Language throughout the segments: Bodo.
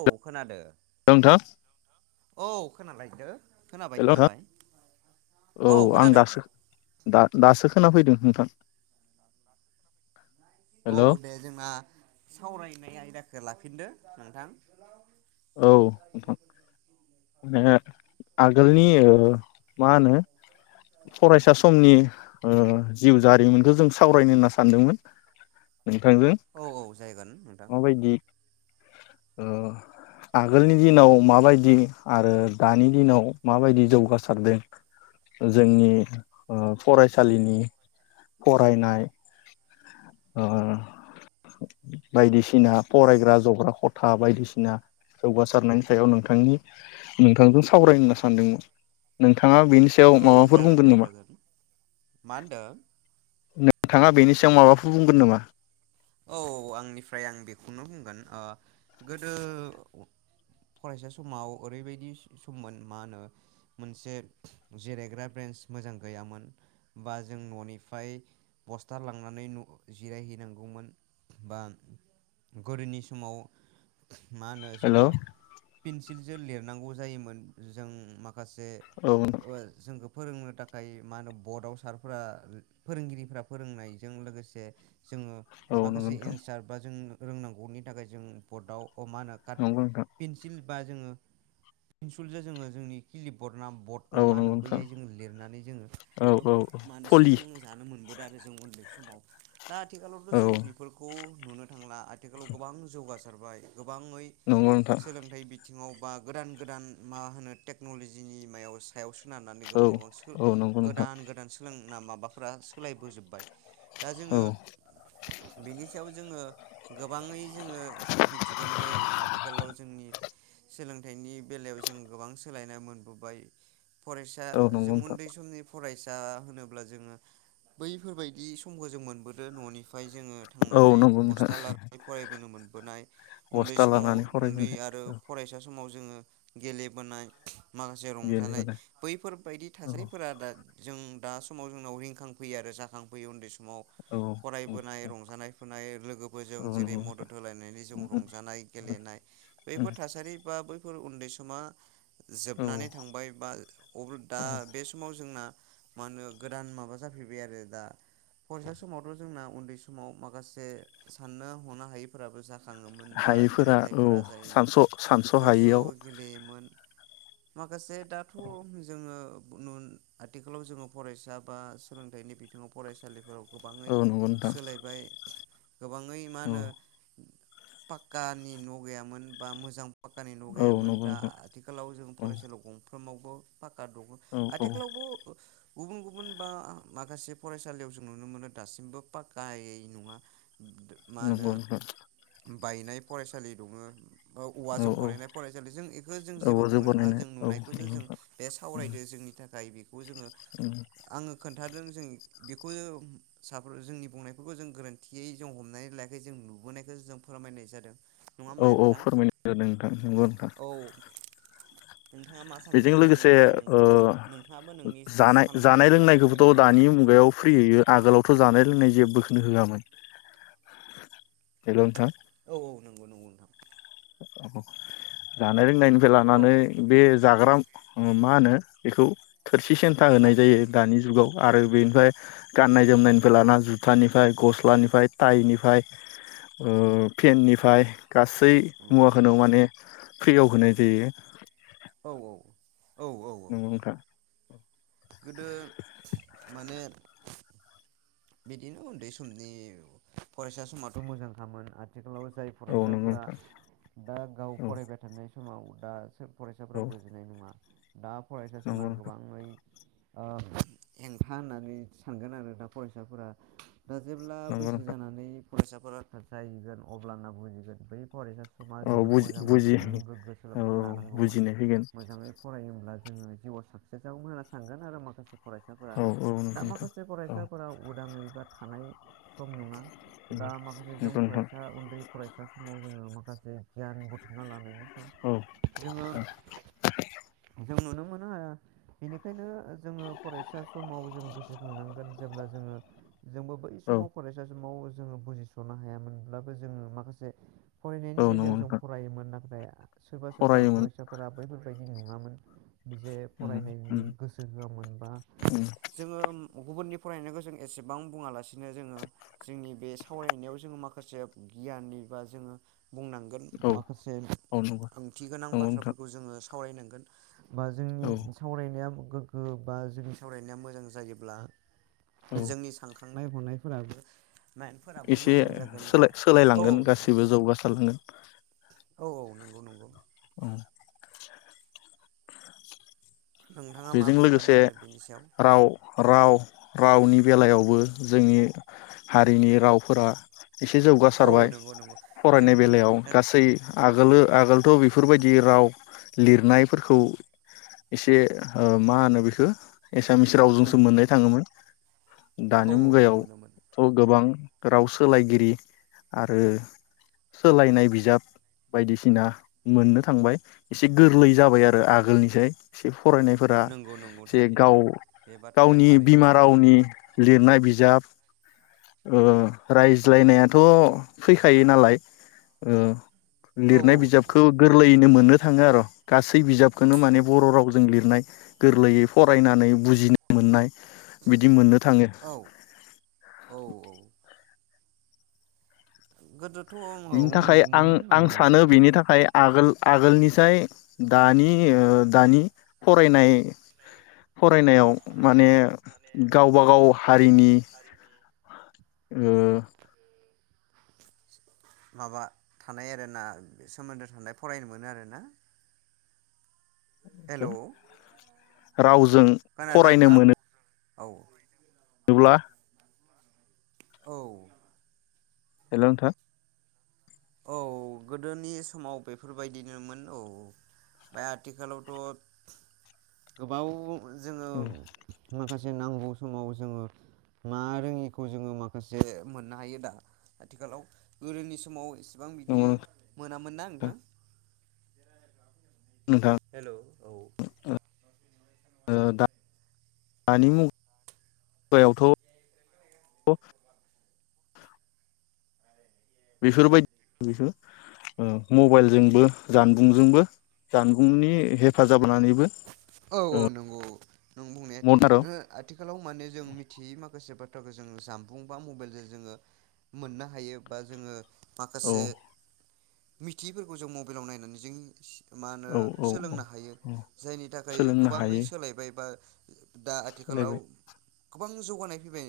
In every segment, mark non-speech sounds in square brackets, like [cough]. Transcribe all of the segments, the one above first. औ खोनादो हेल' नोंथां औ खोनालायदो खोनाबाय हेलौ खोनाबाय औ आं दासो दा-दासो खोनाफैदो नोंथां औ दे जोंना सावरायनाय आयदा खो लाफिनदो नोंथां। औ नोंथां नोङो आगोलनि ओ मा होनो फरायसा समनि ओ जिउ जारिमिनखौ जों सावरायनो होनना सानदोंमोन। नोंथांजों औ औ जागोन नोंथां माबायदि ओ आगोलनि दिनाव माबायदि आरो दानि दिनाव माबायदि जौगासारदों जोंनि ओ फरायसालिनि फरायनाय ओ बायदिसिना फरायग्रा जग्रा खथा बायदिसिना जौगासारनायनि सायाव नोंथांनि नोंथांजों सावरायनो होन्ना सानदोंमोन नोंथाङा थाङा बेनि सायाव औ माबाफोर जागोन बुंगोन दे नामा? जागोन मा होनदों नोंथाङा बेनि सायाव माबाफु बुंगोन नामा? औ आंनिफ्राय आं बेखौनो बुंगोन ओ गोदो फरायसा समाव ओरैबायदि सममोन मा होनो मोनसे जिरायग्रा ब्रेन्स मोजां गैयामोन बा जों ननिफ्राय बस्था लांनानै जिरायहैनांगौमोन। बा गोदोनि समाव मा होनो हेल' जोङो औ फिनस सिल जो लिरनांगौ जायोमोन जों मा खासे ओ जोंखौ फोरोंनो थाखाय मा होनो बदाव सारफ्रा फोरोंगिरिफ्रा फोरोंनायजों लोगोसे जोङो औ नंगौ माखासे नोंथां एन्सार बा जों रोंनांगौनि थाखाय जों बदाव अ मानो होनो कात नंगौ नोंथां पिन्सिल बा जोङो पिनसुलजों जोङो जोंनि खिलिब बरद ना बद ना औ मा होनो नंगौ नोंथां बैयाय जोङो लिरनानै औ जोङो औ औ मा होनो फलि सोलों जानो मोनबोदों आरो जों उन्दै समाव। दा आथिखालावथ औ जों खौ नुनो थांला आथिखालाव गोबां जौगासा सोरबाय गोबाङै नंगौ नोंथां सोलोंथाइ बि बिथिङाव बा गोदान गोदान मा होनो टेक्नलजिनि मायावस थायाव सोनारनानै औ गोबां गोबां औ नंगौ नोंथां सो-गोदान गोदान सोलों ना माबाफ्रा सोलायबोजोबबाय। दा जोङो औ बिनि सायाव जोङो गोबाङै जोङो मिथिगोन बे आथिखालाव जोंनि सोलोंथाइनि बेलायाव जों गोबां सोलायनाय मोनबोबाय। फरायसा औ नंगौ जों नोंथां उन्दै समनि फरायस दा होनोब्ला जोङो बैफोरबायदि समखौ जों मोनबोदो ननिफ बेहाय जोङो औ थांनानै नंगौ नोंथां बस्था लानानै फरायबोनो मोनबोनाय उन्दै बस्था समाव लानानै उन्दै फरायबोनाय आरो औ फरायसा समाव जोङो गेलेबोनाय माखासे रंजानाय गेलेबोनाय बैफोरबायदि औ थासारिफोरा दा जों दा समाव जोंनाव रिंखांफैयो आरो जाखांफैयो उन्दै सम औ बोनाय रंजानाय फोनाय लोगोफोरजों औ जेरै नंगौ मदद होलायनानै जों रंजानाय गेलेनाय बैफोर थासारि बा बै फोर उन्दै समा औ जोबनानै थांबाय बा अ दा बे समाव जोंना मा होनो गोदान माबा जाफैबाय आरो दा फरायसा समावथ जोंना न्दैसमाव माखासे साननो हनो हायैफोराबो जा खङोमोन बा हायैफोरा औ गेलेनायफोरा जायोमोन सानस' सानस' ज ज‌ हायियाव गेलेयोमोन। माखासे दाथ जोङो आथिखालाव जोङो फरायसा बा सोलोंथाइनि बिथिङाव फरायसालिफोराव गोबाङै औ नंगौ नोंथां सोलायबाय गोबाङै मा औ होनो पाक्कानि न गैयामोन बा मोजां फाक्कानि न औ गैयामोन नंगौ दा नोंथां आथिखालाव जों औ फरायसालियाव गंफ्रोममाव [unintelligible] पाक्का दङ। औ औ गुबुन गुबुन बा माखासे फरायसालियाव जों नुनो मोनो दासिमबो फाक्कायै नङा मा होनो नंगौ‌ नंग। बायनाय फरायसालि दङो। औ औ औवाजों औ बनायनाय फरायसालि जों एखो जों जेबो औ जौ बुंनो थाङा बानायनाय जों औ नुनायखौसो जों बे सावरायदों जोंनि थाखाय बेखौ जोङो आङो खोन खोनथादों जों बेखौ साफोर जोंनि बुंनायफोरखौ जों गोरोन्थियै जों हमनानै लायाखै जों नुबोनायखौ जों फोरमायनाय जादों। नङा होमबा औ औ नोंथां फोरमायनोदों नोंथां नंगौ नोंथां। औ नोंथाङा मा बेजों सानगोन बेनि लोगोसे बेलायाव ओ नोंथांबो नोंथाङाबो नोंनि जानाय-जानाय साननायजों लोंनायखौबोथ फोरमायनो थाखाय दानि आङो मुगायाव औ फ्रियै आगोलावथ जानाय लोंनाय जेबोखो नो होआमोन। औ औ नंगौ नंगौ नोंथां। जानाय लोंनायनिफ्राय औ लानानै बे जाग्रा उम मा होनो बेखौ थोरसि सेन्था ओंखा होनाय जायो दानि जुगाव। आरो बेनिफ्राय गाननाय जोमनायनिफ्राय लाना जुथानिफ्राय गस्लानिफ्राय टाइनिफ्राय पेेननिफ्राय ओ गासै औ मुवाखौया माने फ्रियाव होनाय जायो। औ औ। औ औ नंगौ नोंथां [unintelligible] गोदो माने बिदिनो उन्दै समनि फरायसा समाथ मोजांखामोन आथिखालाव जाय औ नंगौ फरायसाफोरा नोंथां दा गाव औ फरायबाय थानाय [unintelligible] औ फरायसाफोरा बोजिनाय नङा। दा फरायसा समा नंगौ नोंथां गोबाङै ओ हेंथा होननानै सानगोन आरो दा फरायसाफोरा दा जेब्ला नंगौ बैसो नोंथां जानानै फरायसाफोरा [unintelligible] जाहैगोन अब्लाना बुजिगोन बै फरायसा समा औ जोबोद बुजि मोजांमोन बुजि जों गोगो औ सोलोंथाइ लानांगौमोन बुजिनाय फैगोन मोजाङै फरायोब्ला जोङो जिउआव साक्सेस जागौमोन होनना सानगोन आरो माखासे फरायसाफोरा औ औ नंगौ दा नोंथां माखासे औ फरायसा नखराव उदाङै बा थानाय सम नङा दा माखासे जों नंगौ नोंथां फरायसा उन्दै फरायसा समाव जोङो माखासे गियान बुथुमना लानाय औ [unintelligible] जों नुनो मोनो ओ बेनिखायनो जोङो फरायसा समाव जों गोसोखांनांगोन। जेब्ला जोङो जोंबो बै औ समाव फरायसा समाव जोङो बुजिसनो हायामोनब्लाबो जोङो माखासे फरायनायनि औ बेलायाव नंगौ जों नोंथां फरायोमोन नाथाय सोरबा सोरबा फरायोमोन फरायसाफोरा बैफोर [unintelligible] निं नङामोन। जे औ फरायनायनि गोसो होआमोनबा जोङो गुबुननि फरायनायखौ जों एसेबां बुङालासिनो जोङो जोंनि बे सावरायनायाव जोङो माखासे गियाननि बा जोङो बुंनांगोन माखासे औ नंगौ ओंथि गोनां नोंथां बाथ्राफोरखौ जोङो सावरायनांगोन बा औ जोंनि सावरायनाया गोग्गो बा जोंनि सावरायनाया मोजां जायोब्ला औ जोंनि सानखा साननाय हनायफोराबो माइन्दफोराबो एसे मोजां जागोन बा औ सोलाय-सोलायलांगोन औ नोंथां गासिबो जौगासारलांगोन। औ औ नंगौ नंगौ औ नोंथाङा मा बेजों बुंगोन लोगोसे आरो बिनि सायाव? राव राव रावनि बेलायावबो जोंनि हारिनि रावफोरा एसे औ जौगासारबाय नंगौ नंगौ फरायनाय जोंनि बेलायाव गासै आगोलो आगोलथ बेफोरबायदि राव लिरनायफोरखौ एसे ओ मा होनो बेखो? एसामिस औ रावजोंसो मोननाय थाङोमोन। दानि औ मुगायाव मोनो मोनो थ गोबां राव सोलायगिरि आरो सोलायनाय बिजाब बायदिसिना मोननो थांबाय एसे गोरलै जाबाय आरो आगोलनिसाय एसे फरायनाय फोरा नंगौ नंगौ जे थारैनो गाव बे बाथ्राया गावनि थारैनो बिमा सैथो रावनि लिरनाय बिज बिजाब अ रायज्लायनायाथ फैखायो नालाय। औ लिरनाय औ नंगौ बिजाबखौ गोरलैयैनो मोनो। थाङो आर गासै बिजाब खोनो माने औ बर रावजों लिर गोरलैयै फरायनानै बुजिनो मोननाय। बिदि मोननो थाङो। औ औ औ गोदोथ बिनि औ थाखाय नंगौमोन आं आं औ सानो बेनि थाखाय आगोल-आगोलनिसाय दानि ओ दानि फरायनाय फरायनायाव माने गावबागाव हारिनि उम माबा थानाय आरोना सोमोन्दो थानाय फरायनो मोनो आरोना। हेल राव जों फरायनो मोनो। औ [unintelligible] औ हेल नोंथां। औ गोदोनि समाव बेफोरबायदिनोमोन औ ओमफाय आथिखालावथ गोबाव [unintelligible] जोङो माखासे जे नांगौ समाव जोङो मा रोङिखौ जोङो माखासे मोननो हायो दा आथिखालाव गोदोनि समाव सेबां बिदि नंगौ नोंथां मोनामोना नोंथां? नोंथां हेलौ ओ दानि [unintelligible] मुगायावथ' बेफोरबायदि बेखौ ओ मबाइलजोंबो जानबुंजोंबो जानबुंनि हेफाजाब लानानैबो औ औ नंगौ। नों बुंनाया मदार' थिगानो आथिखालाव माने जों मिथियै माखासे बाथ्रा जोङो जानबुं बा मबाइलजों जोङो मोननो हायो बा जोङो औ माखासे मिथियैफोरखौ जों मबाइलाव नायनानै जों मा होनो औ सोलोंनो हायो औ जायनि थाखाय ओमफ्राय सोलोंनो गोबाङै हायो सोलायबाय बा दा आथिखालाव सोलायबाय [unintelligible] गोबां जौगानाय फैबाय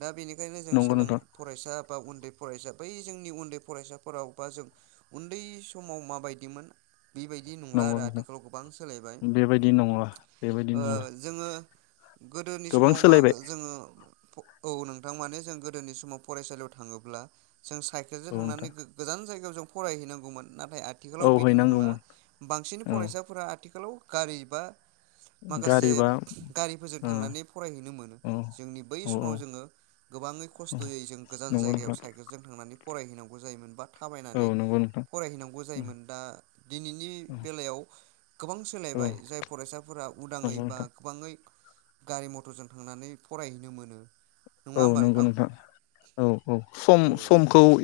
दा बेनिखायनो जों नंगौ सोलों नोंथां फरायसा बा उन्दै फरायसा बै जोंनि उन्दै फरायसाफोराव बा जों उन्दै समाव माबायदिमोन। बेबायदि नंला आरो आथिखालाव गोबां सोलायबाय बिदि नंला बेबायदि ओ नंला। [unintelligible] गोदोनि गोबां समाव मागो सोलायबाय जोङो औ नोंथां माने जों गोदोनि समाव फरायसालियाव थाङोब्ला जों साइकेल जो औ थांनानै नोंथां गोजान जायगायाव [unintelligible] फरायहैनांगौमोन। नाथाय औ आथिखालाव बिदि नंला हैनांगौमोन बांसिन औ फरायसाफोरा आथिखालाव गारि [unintelligible] माखासे गारिबा गारिफोरजों ओ थांनानै फरायहैनो मोनो औ जोंनि बै औ औ समाव जोङो गोबाङै औ खस्थयै जों गोजान नंगौ जायगायाव नोंथां साइकेलजों थांनानै फरायहैनांगौ जायोमोन बा औ थाबायनानै नंगौ नोंथां फरायहैनांगौ जायोमोन दा दिनैनि बेलायाव गोबां औ सोलायबाय जाय फरायसाफोरा उदाङै नंगौ बा नोंथां गोबाङै गारि मथरजों थांनानै फरायहैनो मोनो औ नङा होमबा नंगौ नोंथां औ औ।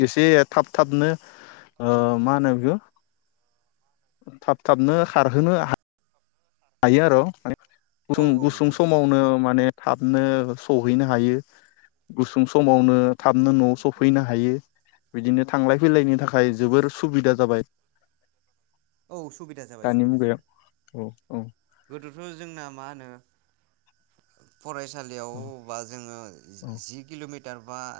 थाब थाबनो ओ मा होनो बिखौ थाब थाबनो खारहोनो हा हायो आर [unintelligible] [unintelligible] औ औ गुसुं नंगौ नंगौ समावनो माने थाबनो सहैनो हायो गुसुं सु समावनो थाबनो न'आव सफैनो हायो बिदिनो थांलाय फैलायनि थाखाय जोबोर सुबिदा जाबाय औ सुबिदा जाबाय दानि सुबिदा मुगायाव जाबाय औ औ गोदोथ' जोंना मा होनो औ फरायसालियावबा जोङो जि किल'मि हथारबाद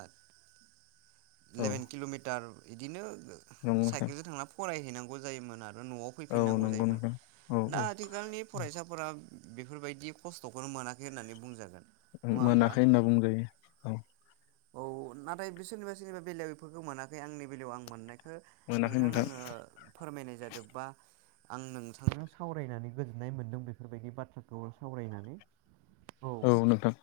औ इलेभेन किल'मिटार इदिनो ओ नंगौ नोंथां साइकेलजों थांनानै फराय हैनांगौ जायोमोन आरो। न'आव औ फैफिननांगौ नंगौ जायोमोन नोंथां औ दा औ आथिखालनि फरायसाफोरा बेफोरबायदि खस्थ'खौनो मोनाखै होननानै बुंजागोन ओ नङा होमबा मोनाखै होनना बुंजायो औ औ नाथाय बे सोरनिबा सोरनिबा बेलायाव बेफोरखौ मोनाखै आंनि बेलायाव आं मोननाय ओ मोनाखै नोंथांनो नोंथां आङो फोरमायनाय जादो बा आं नोंथांनो सावरायनानै गोजोन नाय मोन्दों बेफोरबायदि बाथ्राखौ सावरायनानै औ नोंथां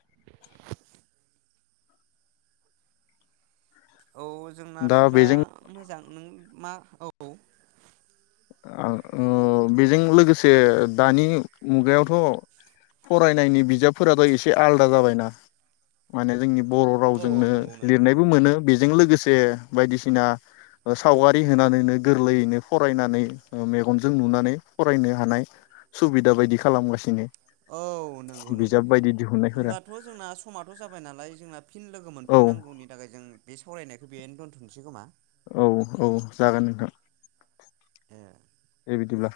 औ जोंनाथ' दा मोजां नों मा औ ओ औ बेजों लोगोसे दानि मुगायावथ' फरायनायनि बिजाबफोराथ' एसे आलदा जाबायना माने जोंनि बर' औ औ रावजोंनो नंगौ नोंथां लिरनायबो औ मोनो बेजों लोगोसे बे बायदिसिना सावगारि होनानैनो गोरलैयैनो फरायनानै मेगनजों नुनानै फरायनो हानाय सुबिदा बायदि खालामगासिनो औ नोंगौ बिजाब नंगौ बायदि दिहुननायफोरा होमबाथ' जोंना समाथ' जाबाय नालाय जोंना फिन लोगो औ मोनफिननांगौनि थाखाय जों बे सावरायनायखौ बेहायनो दोनथनोसै खोमा? औ औ जागोन नोंथां ए दे बिदिब्ला